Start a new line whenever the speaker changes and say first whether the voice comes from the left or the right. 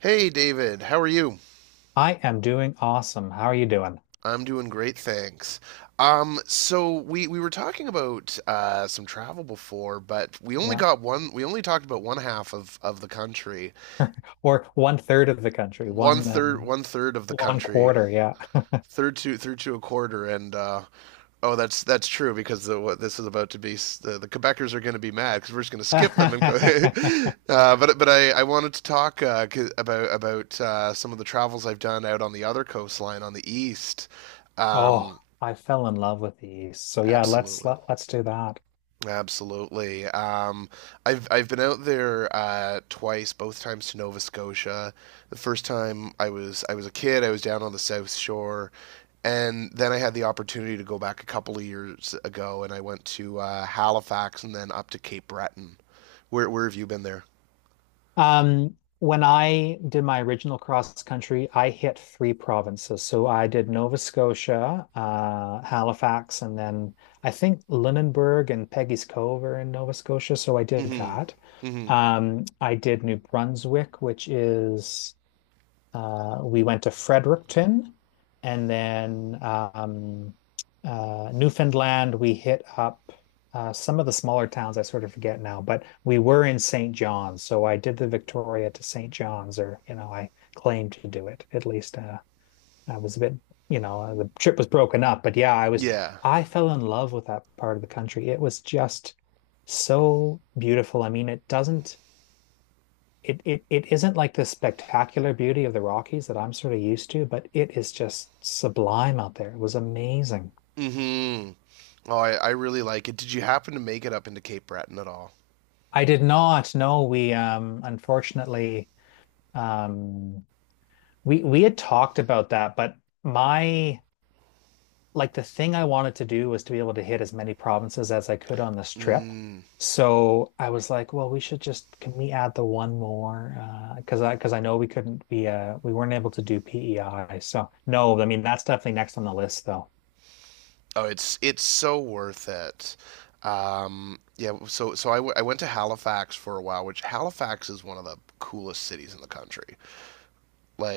right: Hey David, how are you?
left: I am doing awesome. How are you doing?
right: I'm doing great, thanks. So we were talking about some travel before, but we only
left: Yeah.
right: got one. We only talked about one half of the country,
left: Or one third of the country,
right: one third one third of the
left: one
right: country,
left: quarter. Yeah.
right: third to through to a quarter. And oh, that's true because what this is about to be the Quebecers are going to be mad because we're just going to skip them and go. I wanted to talk about some of the travels I've done out on the other coastline on the east.
left: Oh,
right: Um,
left: I fell in love with the East. So yeah, let's
right: Absolutely.
left: let, let's do that.
right: Absolutely. I've been out there twice, both times to Nova Scotia. The first time I was a kid, I was down on the South Shore, and then I had the opportunity to go back a couple of years ago, and I went to Halifax and then up to Cape Breton. Where have you been there?
left: When I did my original cross country, I hit three provinces. So I did Nova Scotia, Halifax, and then I think Lunenburg and Peggy's Cove are in Nova Scotia. So I did
right: Mm-hmm.
left: that.
right: Mm-hmm.
left: I did New Brunswick, which is we went to Fredericton and then Newfoundland. We hit up some of the smaller towns. I sort of forget now, but we were in St. John's. So I did the Victoria to St. John's, or, you know, I claimed to do it at least. I was a bit, the trip was broken up, but yeah, I was.
right: Yeah.
left: I fell in love with that part of the country. It was just so beautiful. I mean, it doesn't it it it isn't like the spectacular beauty of the Rockies that I'm sort of used to, but it is just sublime out there. It was amazing.
right: Mm-hmm. I really like it. Did you happen to make it up into Cape Breton at all?
left: I did not know we, unfortunately, um we had talked about that, but my like, the thing I wanted to do was to be able to hit as many provinces as I could on this trip.
right: Mm.
left: So I was like, well, we should just can we add the one more? Because I know we couldn't be we weren't able to do PEI. So no, I mean that's definitely next on the list though.
right: Oh, it's so worth it. I went to Halifax for a while, which Halifax is one of the coolest cities in the country.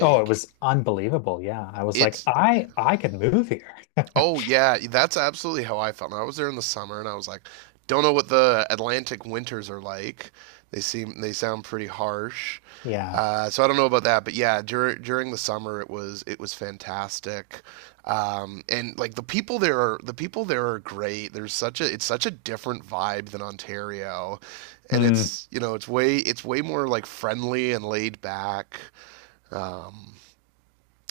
left: Oh, it was unbelievable. Yeah. I was like,
right: it's yeah,
left: I could move here.
right: oh yeah, that's absolutely how I felt. And I was there in the summer, and I was like, don't know what the Atlantic winters are like. They sound pretty harsh.
left: Yeah.
right: So I don't know about that, but yeah, during the summer it was fantastic, and like the people there are great. There's such a it's such a different vibe than Ontario, and
left: Mm.
right: it's it's way more like friendly and laid back. Um,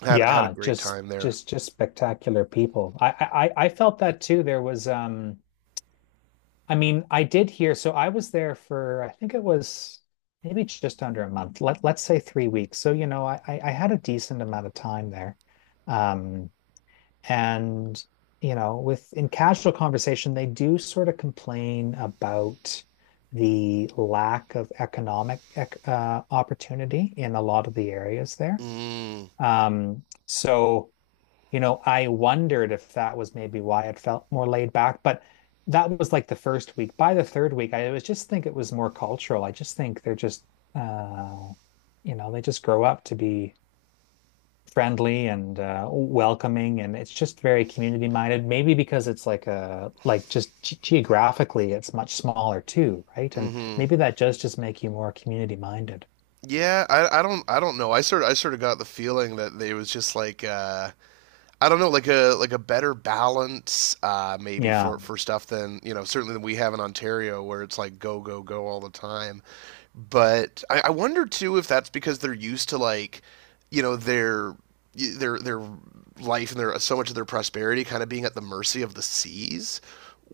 right: had a
left: Yeah,
right: great
left: just
right: time there.
left: just just spectacular people. I felt that too. There was I mean, I did hear, so I was there for I think it was maybe just under a month. Let's say 3 weeks. So, you know, I had a decent amount of time there. Um And, you know, with in casual conversation, they do sort of complain about the lack of economic opportunity in a lot of the areas there.
right: Mm,
left: So, you know, I wondered if that was maybe why it felt more laid back, but that was like the first week. By the third week, I was just think it was more cultural. I just think uh, they just grow up to be friendly and welcoming, and it's just very community minded. Maybe because it's like just geographically, it's much smaller too, right? And
right: hmm
left: maybe that does just make you more community minded.
right: Yeah, I don't know. I sort of got the feeling that they was just like I don't know, like a better balance maybe
left: Yeah,
right: for stuff than certainly than we have in Ontario where it's like go go go all the time. But I wonder too if that's because they're used to like, you know, their life and their so much of their prosperity kind of being at the mercy of the seas.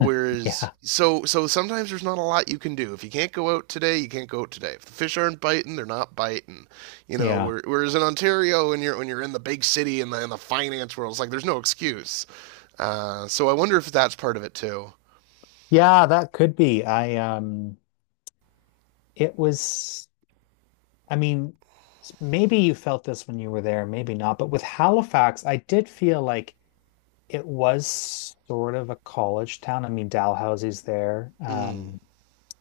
left: yeah,
right: so sometimes there's not a lot you can do. If you can't go out today, you can't go out today. If the fish aren't biting, they're not biting. You know,
left: yeah,
right: whereas in Ontario, when you're in the big city and in the finance world, it's like there's no excuse. So I wonder if that's part of it too.
left: yeah. That could be. I It was. I mean, maybe you felt this when you were there, maybe not. But with Halifax, I did feel like it was sort of a college town. I mean, Dalhousie's there.
right: Mm.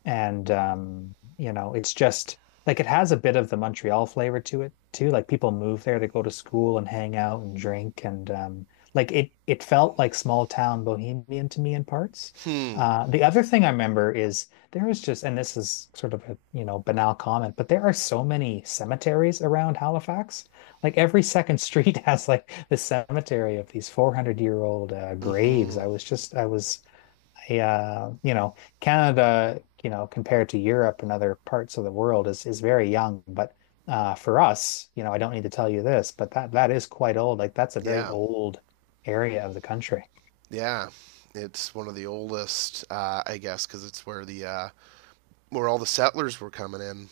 left: And, you know, it's just like it has a bit of the Montreal flavor to it too. Like people move there to go to school and hang out and drink, and like it felt like small town bohemian to me in parts.
right: Hmm.
left: The other thing I remember is, there was just, and this is sort of a, you know, banal comment, but there are so many cemeteries around Halifax. Like every second street has like the cemetery of these 400-year-old graves.
right: Hmm.
left: I was just, I was yeah, you know, Canada, you know, compared to Europe and other parts of the world is very young, but for us, you know, I don't need to tell you this, but that that is quite old. Like that's a very
right: Yeah.
left: old area of the country.
right: Yeah, it's one of the oldest, I guess, because it's where the where all the settlers were coming in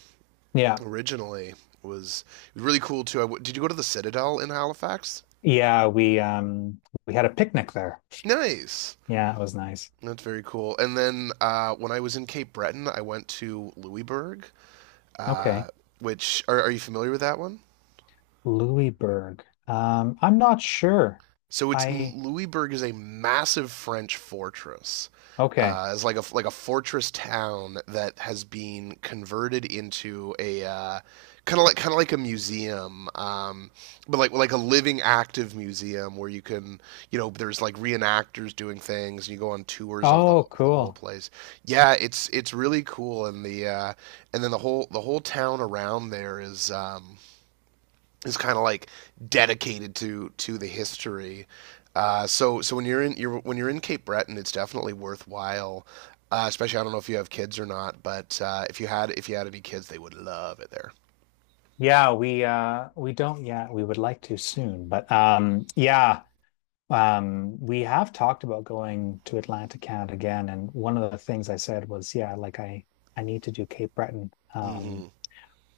left: Yeah.
right: originally. Was it was really cool too. Did you go to the Citadel in Halifax?
left: Yeah, we had a picnic there.
right: Nice.
left: Yeah, it was nice.
right: That's very cool. And then when I was in Cape Breton, I went to Louisbourg,
left: Okay.
right: uh, which are you familiar with that one?
left: Louisburg. I'm not sure.
right: So it's
left: I
right: Louisbourg is a massive French fortress.
left: Okay.
right: It's like a fortress town that has been converted into a kind of like a museum, but like a living active museum where you can you know there's like reenactors doing things and you go on tours of
left: Oh,
right: the whole
left: cool.
right: place. Yeah, it's really cool and the and then the whole town around there is. Is kind of like dedicated to the history. So when when you're in Cape Breton, it's definitely worthwhile. Especially, I don't know if you have kids or not, but if you had any kids, they would love it there.
left: Yeah, we don't yet. We would like to soon, but yeah. We have talked about going to Atlantic Canada again, and one of the things I said was, yeah, like I need to do Cape Breton.
right: Hmm.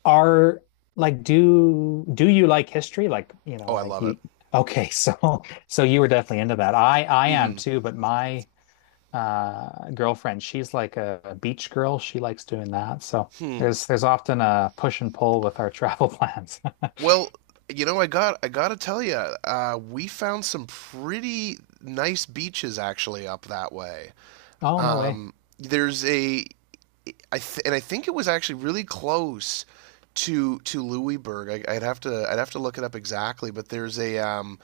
left: Are Like, do you like history? Like, you
right: Oh,
left: know,
right: I
left: I
right: love it.
left: you okay. So you were definitely into that. I am
right: Hmm.
left: too, but my girlfriend, she's like a beach girl. She likes doing that. So
right: Hmm.
left: there's often a push and pull with our travel plans.
right: Well, you know, I gotta tell you, we found some pretty nice beaches actually up that way.
left: Oh, no way.
right: Um, there's a I th- and I think it was actually really close to Louisburg. I would have to look it up exactly, but there's a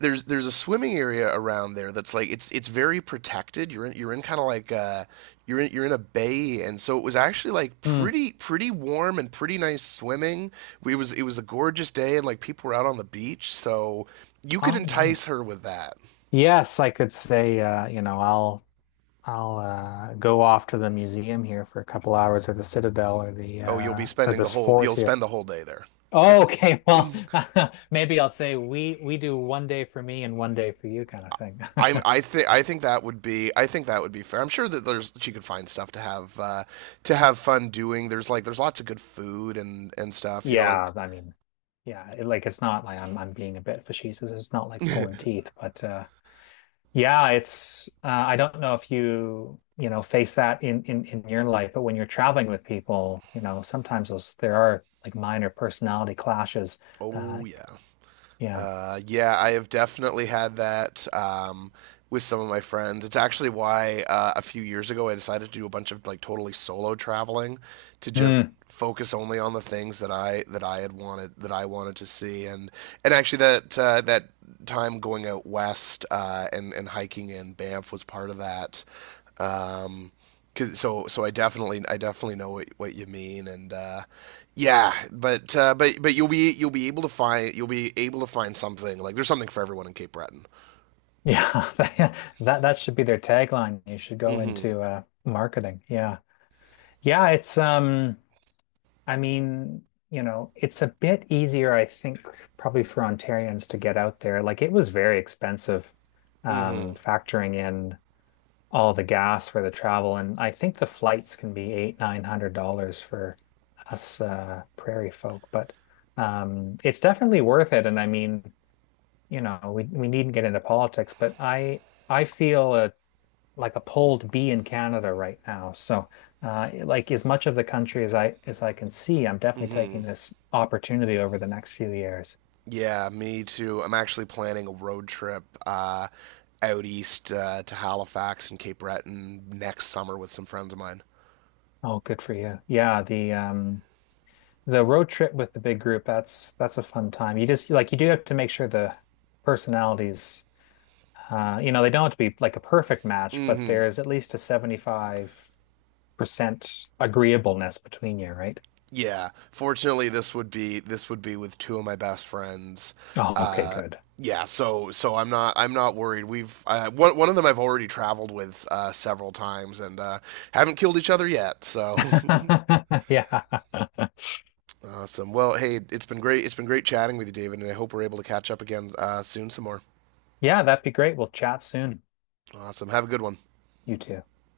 right: there's there's a swimming area around there that's like it's very protected. You're in kind of like a, you're in a bay, and so it was actually like
left: Hmm.
right: pretty warm and pretty nice swimming. We was it was a gorgeous day, and like people were out on the beach, so you could
left: Oh,
right: entice
left: nice.
right: her with that.
left: Yes, I could say, I'll go off to the museum here for a couple hours, or the Citadel,
right: Oh,
left: or this fort
right: you'll
left: here.
right: spend the whole day there.
left: Oh,
right: It's
left: okay, well, maybe I'll say we do one day for me and one day for you, kind of thing.
right: I I think I think that would be fair. I'm sure that there's she could find stuff to have fun doing. There's like there's lots of good food and stuff. You know, like
left: Yeah, I mean, yeah, like it's not like I'm being a bit facetious. It's not like pulling teeth, but yeah, it's I don't know if you you know face that in your life, but when you're traveling with people, you know, sometimes those there are like minor personality clashes. Uh,
right: oh yeah,
left: yeah.
right: Yeah, I have definitely had that with some of my friends. It's actually why a few years ago I decided to do a bunch of like totally solo traveling to just
left: Mm.
right: focus only on the things that I had wanted that I wanted to see and actually that time going out west and hiking in Banff was part of that. Um, Cause, so I definitely know what you mean and yeah but you'll be able to find something like there's something for everyone in Cape Breton.
left: Yeah, that that should be their tagline. You should go
right: Mm-hmm.
left: into marketing. Yeah. Yeah, it's I mean, you know, it's a bit easier I think probably for Ontarians to get out there. Like it was very expensive,
right: Mm-hmm.
left: factoring in all the gas for the travel, and I think the flights can be eight, nine hundred dollars for us prairie folk. But it's definitely worth it. And I mean, you know, we needn't get into politics, but I feel a like a pull to be in Canada right now. So, like as much of the country as I can see, I'm definitely
right: Mm-hmm.
left: taking this opportunity over the next few years.
right: Yeah, me too. I'm actually planning a road trip out east to Halifax and Cape Breton next summer with some friends of mine.
left: Oh, good for you. Yeah, the road trip with the big group, that's a fun time. You just, like, you do have to make sure the personalities, they don't have to be like a perfect match, but
right: Mm-hmm.
left: there's at least a 75% agreeableness between you, right?
right: Yeah, fortunately, this would be with two of my best friends.
left: Oh, okay,
right: Uh,
left: good.
right: yeah, so I'm not worried. We've one of them I've already traveled with several times and haven't killed each other yet. So
left: Yeah.
right: awesome. Well, hey, it's been great. It's been great chatting with you, David, and I hope we're able to catch up again soon some more.
left: Yeah, that'd be great. We'll chat soon.
right: Awesome. Have a good one.
left: You too.